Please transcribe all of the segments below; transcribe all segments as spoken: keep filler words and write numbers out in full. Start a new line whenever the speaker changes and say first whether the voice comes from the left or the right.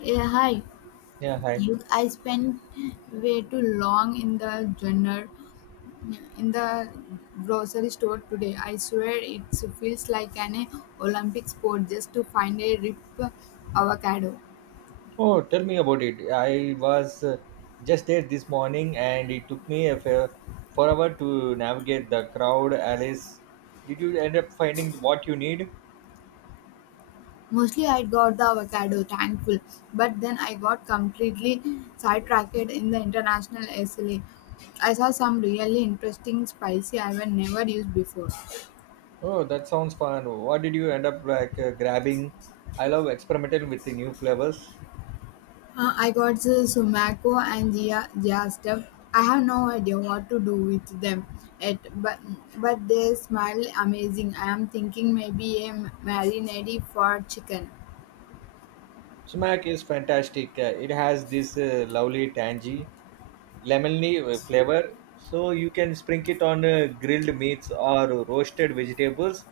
left: Yeah, hi.
right: Yeah, hi.
left: You, I spent way too long in the journal, in the grocery store today. I swear it feels like an Olympic sport just to find a rip avocado.
right: Oh, tell me about it. I was uh, just there this morning and it took me a fair forever to navigate the crowd, Alice. Did you end up finding what you need?
left: Mostly I got the avocado, thankful, but then I got completely sidetracked in the international S L A. I saw some really interesting spicy I have never used before.
right: Oh, that sounds fun. What did you end up like uh, grabbing? I love experimenting with the new flavors.
left: Uh, I got the Sumaco and Gia, Gia stuff. I have no idea what to do with them yet, but but they smell amazing. I am thinking maybe a marinade for chicken.
right: Sumac is fantastic. Uh, it has this uh, lovely tangy lemony uh, flavor. So you can sprinkle it on uh, grilled meats or roasted vegetables.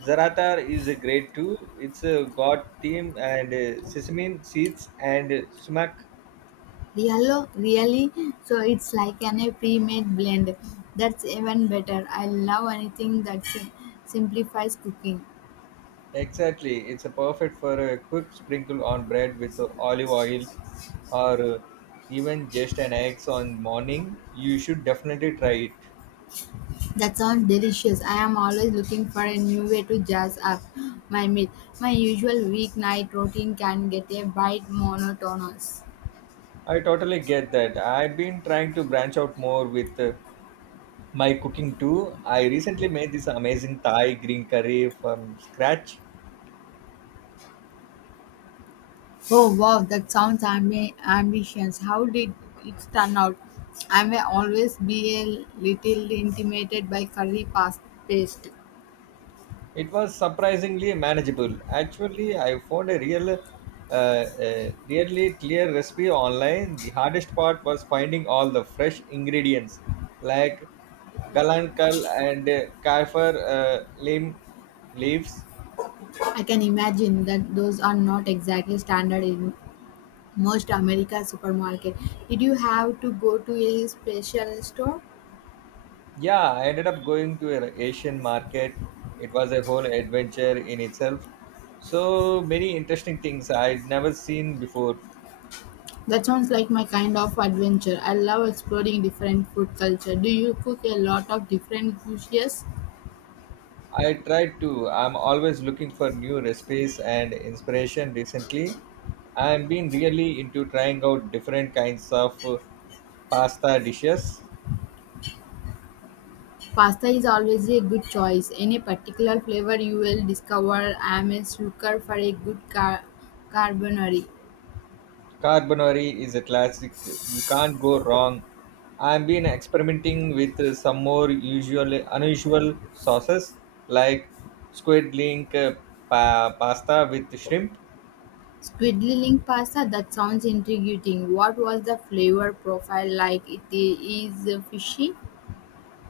right: Zaratar is a great too. It's a got thyme and uh, sesame seeds and uh, sumac.
left: Riallo, really? So it's like an a pre-made blend. That's even better. I love anything that sim- simplifies cooking.
right: Exactly. It's a perfect for a quick sprinkle on bread with uh, olive oil or uh, even just an eggs on morning. You should definitely try it.
left: That sounds delicious. I am always looking for a new way to jazz up my meal. My usual weeknight routine can get a bit monotonous.
right: I totally get that. I've been trying to branch out more with uh, my cooking too. I recently made this amazing Thai green curry from scratch.
left: Oh wow, that sounds ambi- ambitious. How did it turn out? I may always be a little intimidated by curry pas- paste.
right: It was surprisingly manageable. Actually, I found a real, uh, a really clear recipe online. The hardest part was finding all the fresh ingredients like galangal and uh, kaffir uh, lim leaves.
left: I can imagine that those are not exactly standard in most America supermarket. Did you have to go to a special store?
right: Yeah, I ended up going to an Asian market. It was a whole adventure in itself. So many interesting things I'd never seen before.
left: That sounds like my kind of adventure. I love exploring different food culture. Do you cook a lot of different dishes?
right: I tried to. I'm always looking for new recipes and inspiration recently. I've been really into trying out different kinds of uh, pasta dishes.
left: Pasta is always a good choice. Any particular flavor you will discover? I'm a sucker for a good car- carbonari.
right: Carbonari is a classic. You can't go wrong. I've been experimenting with uh, some more usual unusual sauces like squid link uh, pa- pasta with shrimp.
left: Squidly link pasta? That sounds intriguing. What was the flavor profile like? It is fishy?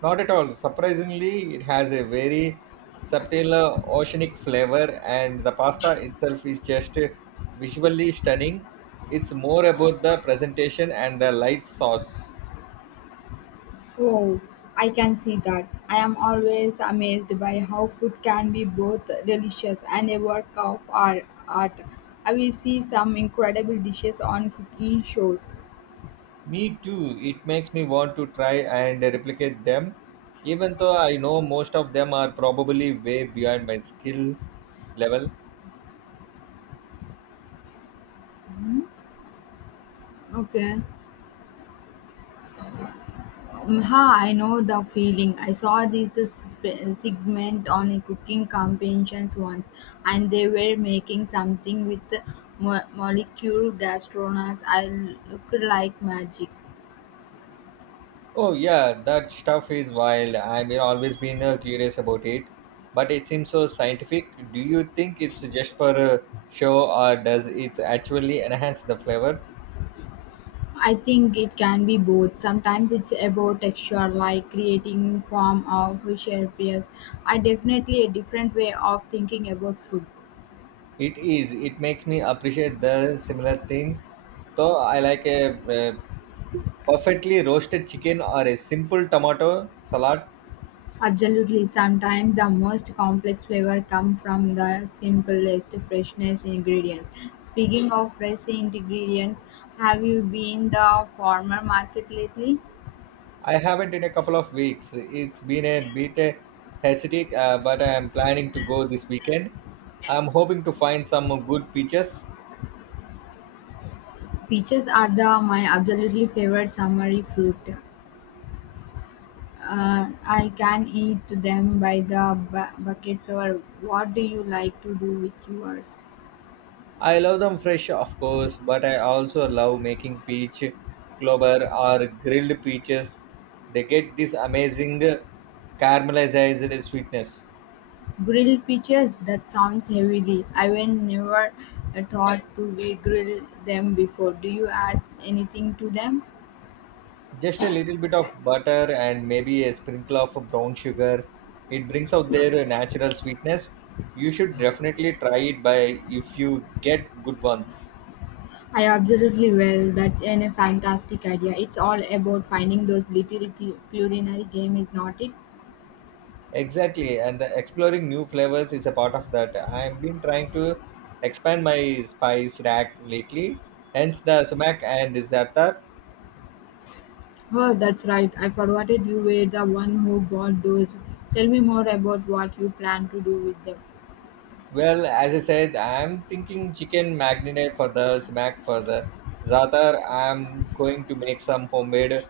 right: Not at all. Surprisingly, it has a very subtle uh, oceanic flavor, and the pasta itself is just uh, visually stunning. It's more about the presentation and the light sauce.
left: Oh, I can see that. I am always amazed by how food can be both delicious and a work of ar- art. I will see some incredible dishes on cooking shows.
right: Me too. It makes me want to try and replicate them, even though I know most of them are probably way beyond my skill level.
left: Okay. Mm, ha, I know the feeling. I saw this uh, sp- segment on a cooking competitions once, and they were making something with mo- molecular gastronauts. I looked like magic.
right: Oh yeah, that stuff is wild. I mean, always been uh, curious about it, but it seems so scientific. Do you think it's just for uh, show, or does it actually enhance the flavor?
left: I think it can be both. Sometimes it's about texture, like creating form of shapes. Yes, I definitely a different way of thinking about food.
right: It is. It makes me appreciate the similar things. So I like a, uh perfectly roasted chicken or a simple tomato salad.
left: Absolutely, sometimes the most complex flavor come from the simplest freshness ingredients. Speaking of fresh ingredients, have you been the farmer market lately?
right: I haven't in a couple of weeks. It's been a bit uh, hectic, uh, but I am planning to go this weekend. I'm hoping to find some good peaches.
left: Peaches are the my absolutely favorite summery fruit. Uh, I can eat them by the bu- bucket flower. What do you like to do with yours?
right: I love them fresh, of course, but I also love making peach clover or grilled peaches. They get this amazing caramelized sweetness.
left: Grilled peaches? That sounds heavenly. I've never uh, thought to we grill them before. Do you add anything to them?
right: Just a little bit of butter and maybe a sprinkle of brown sugar. It brings out their natural sweetness. You should definitely try it by if you get good ones.
left: I absolutely will. That's an a fantastic idea. It's all about finding those little cu- culinary game, is not it?
right: Exactly, and the exploring new flavors is a part of that. I've been trying to expand my spice rack lately, hence the sumac and za'atar.
left: Oh, that's right. I forgot it. You were the one who bought those. Tell me more about what you plan to do with them.
right: Well, as I said, I'm thinking chicken marinade for the sumac for the za'atar. I'm going to make some homemade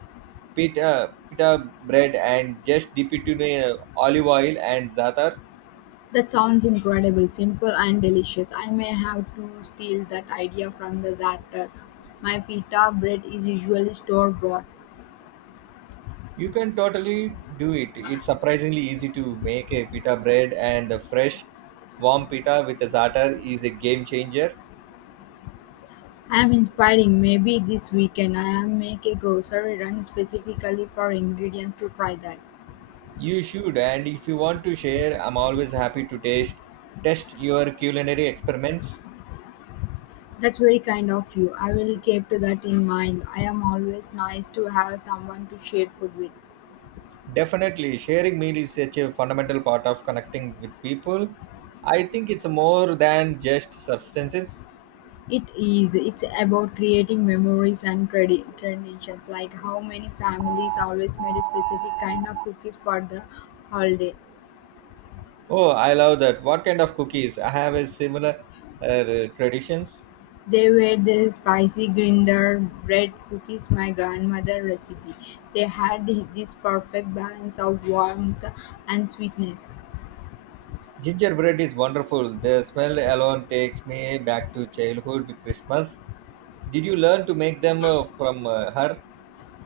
right: pita, pita bread and just dip it in uh, olive oil and za'atar.
left: That sounds incredible, simple and delicious. I may have to steal that idea from the zatter. My pita bread is usually store bought.
right: You can totally do it. It's surprisingly easy to make a pita bread, and the fresh, warm pita with a starter is a game changer.
left: I am inspiring. Maybe this weekend I am make a grocery run specifically for ingredients to try that.
right: You should, and if you want to share, I'm always happy to taste test your culinary experiments.
left: That's very kind of you. I will keep to that in mind. I am always nice to have someone to share food with.
right: Definitely, sharing meal is such a fundamental part of connecting with people. I think it's more than just substances.
left: It is. It's about creating memories and tradi- traditions, like how many families always made a specific kind of cookies for the holiday.
right: Oh, I love that. What kind of cookies? I have a similar uh, traditions.
left: They were the spicy grinder bread cookies my grandmother recipe. They had this perfect balance of warmth and sweetness.
right: Gingerbread is wonderful. The smell alone takes me back to childhood Christmas. Did you learn to make them uh, from uh, her?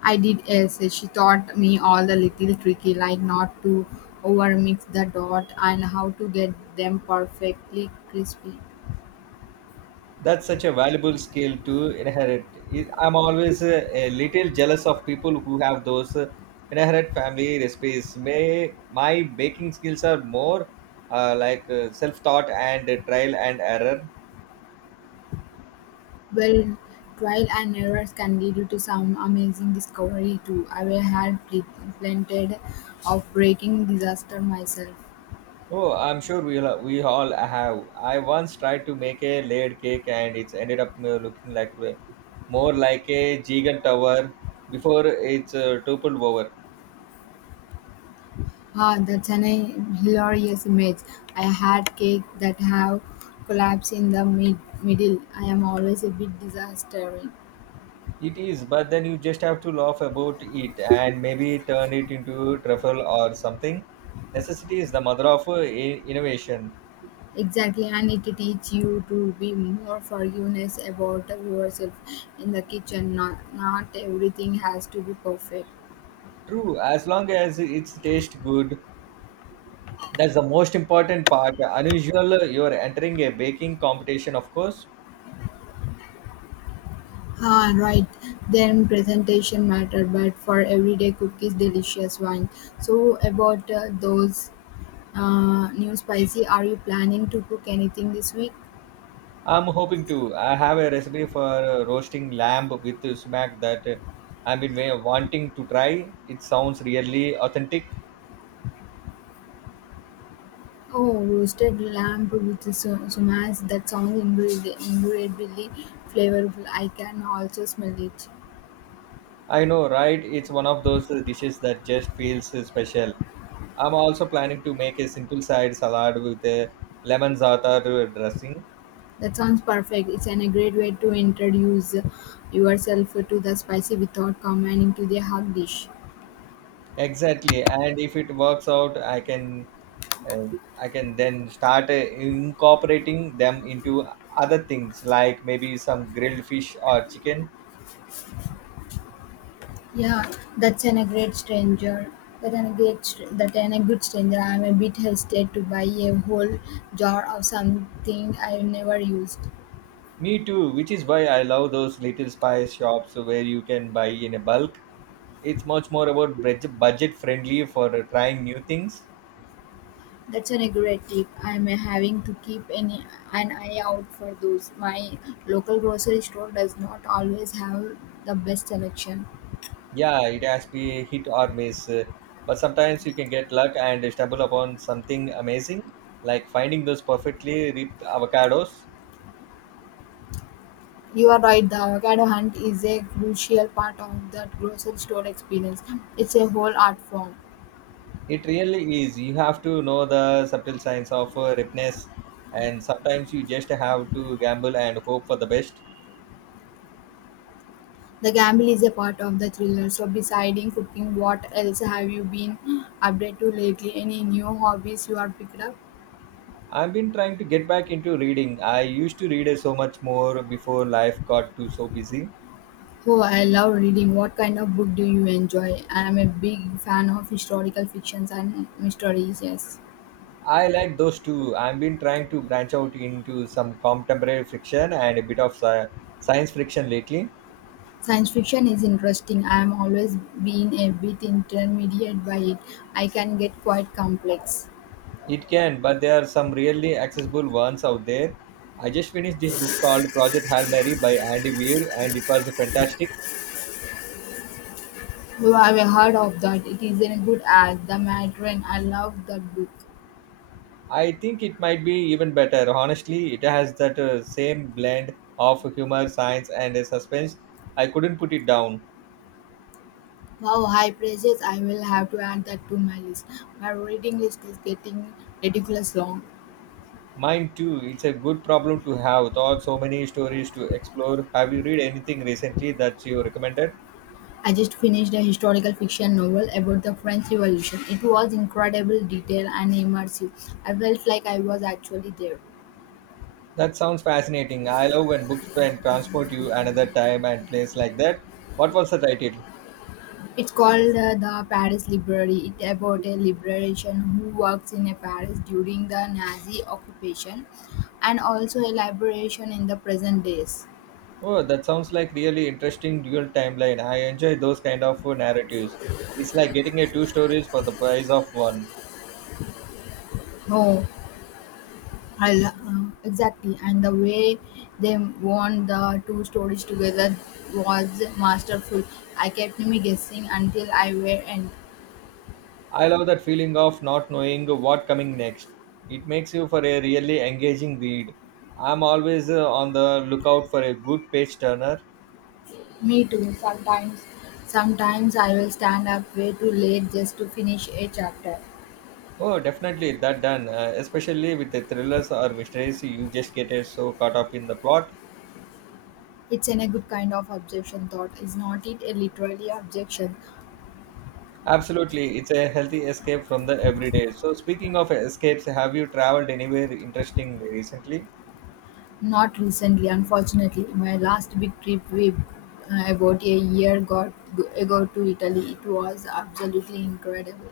left: I did as she taught me all the little tricky, like not to overmix the dot and how to get them perfectly crispy.
right: That's such a valuable skill to inherit. I- I'm always uh, a little jealous of people who have those uh, inherit family recipes. May my baking skills are more uh, like uh, self-taught and uh, trial and error.
left: Well, trial and errors can lead to some amazing discovery too. I will had pl- plenty of breaking disaster myself.
right: Oh, I'm sure we all we all have. I once tried to make a layered cake and it ended up uh, looking like uh, more like a giant tower before it's uh, toppled over.
left: Ah, that's an a hilarious image. I had cake that have collapsed in the mid- middle. I am always a bit disaster.
right: It is, but then you just have to laugh about it and maybe turn it into truffle or something. Necessity is the mother of uh, i- innovation.
left: Exactly, and it teach you to be more forgiveness about yourself in the kitchen. Not, not everything has to be perfect.
right: True, as long as it's taste good. That's the most important part. Unusual, uh, you're entering a baking competition, of course.
left: Ah, right. Then presentation matter, but for everyday cookies, delicious one. So about uh, those uh, new spicy, are you planning to cook anything this week?
right: I'm hoping to. I have a recipe for uh, roasting lamb with sumac that uh, I've been wa- wanting to try. It sounds really authentic.
left: Oh, roasted lamb with su- sumas. That sounds incredibly, incredibly flavorful. I can also smell it.
right: I know, right? It's one of those uh, dishes that just feels uh, special. I'm also planning to make a simple side salad with a lemon za'atar dressing.
left: That sounds perfect. It's an, a great way to introduce yourself to the spicy without coming into the hot dish.
right: Exactly, and if it works out, I can uh, I can then start uh, incorporating them into other things like maybe some grilled fish or chicken.
left: Yeah, that's an, a great stranger. That an, a great, str- that an, a good stranger. I'm a bit hesitant to buy a whole jar of something I've never used.
right: Me too, which is why I love those little spice shops where you can buy in a bulk. It's much more about budget budget friendly for uh, trying new things.
left: That's an, a great tip. I'm uh, having to keep an, an eye out for those. My local grocery store does not always have the best selection.
right: Yeah, it has to be hit or miss, uh, but sometimes you can get luck and stumble upon something amazing, like finding those perfectly ripped avocados.
left: You are right, the avocado hunt is a crucial part of that grocery store experience. It's a whole art form.
right: It really is. You have to know the subtle signs of uh, ripeness, and sometimes you just have to gamble and hope for the best.
left: The gamble is a part of the thriller. So, deciding cooking, what else have you been up to lately? Any new hobbies you are picked up?
right: I've been trying to get back into reading. I used to read so much more before life got too so busy.
left: Oh, I love reading. What kind of book do you enjoy? I am a big fan of historical fictions and mysteries. Yes,
right: I like those too. i I've been trying to branch out into some contemporary fiction and a bit of sci- science fiction lately.
left: science fiction is interesting. I am always been a bit intermediate by it. I can get quite complex.
right: It can, but there are some really accessible ones out there. I just finished this book called Project Hail Mary by Andy Weir, and it was fantastic.
left: Oh, I have heard of that? It is a good as the Matron. I love that book.
right: I think it might be even better. Honestly, it has that uh, same blend of humor, science, and uh, suspense. I couldn't put it down.
left: Wow, high praises. I will have to add that to my list. My reading list is getting ridiculous long.
right: Mine too. It's a good problem to have. Thought so many stories to explore. Have you read anything recently that you recommended?
left: I just finished a historical fiction novel about the French Revolution. It was incredible detail and immersive. I felt like I was actually there.
right: That sounds fascinating. I love when books can transport you another time and place like that. What was the title?
left: It's called uh, the Paris Library. It's about a liberation who works in a Paris during the Nazi occupation and also a liberation in the present days.
right: Oh, that sounds like really interesting dual timeline. I enjoy those kind of narratives. It's like getting a two stories for the price of one.
left: No, I lo- uh, Exactly, and the way they wound the two stories together was masterful. I kept me guessing until I were and
right: I love that feeling of not knowing what coming next. It makes you for a really engaging read. I'm always uh, on the lookout for a good page turner.
left: me too. Sometimes, sometimes I will stand up way too late just to finish a chapter.
right: Oh, definitely that done. Uh, especially with the thrillers or mysteries, you just get uh, so caught up in the plot.
left: It's in a good kind of objection thought, is not it? A literally objection.
right: Absolutely, it's a healthy escape from the everyday. So, speaking of escapes, have you traveled anywhere interesting recently?
left: Not recently, unfortunately. My last big trip we uh, about a year got, ago to Italy. It was absolutely incredible.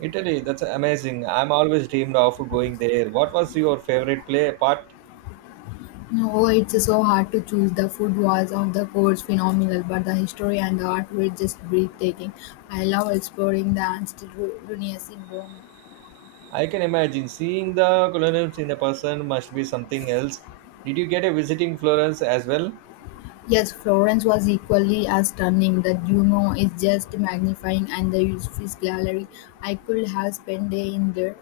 right: Italy, that's amazing. I'm always dreamed of going there. What was your favorite play part?
left: No, it's so hard to choose. The food was, of the course, phenomenal, but the history and the art were just breathtaking. I love exploring the ancient Ru- ruins in Rome.
right: I can imagine seeing the colonials in a person must be something else. Did you get a visiting Florence as well?
left: Yes, Florence was equally as stunning. The Duomo is just magnifying, and the Uffizi Gallery. I could have spent day in there.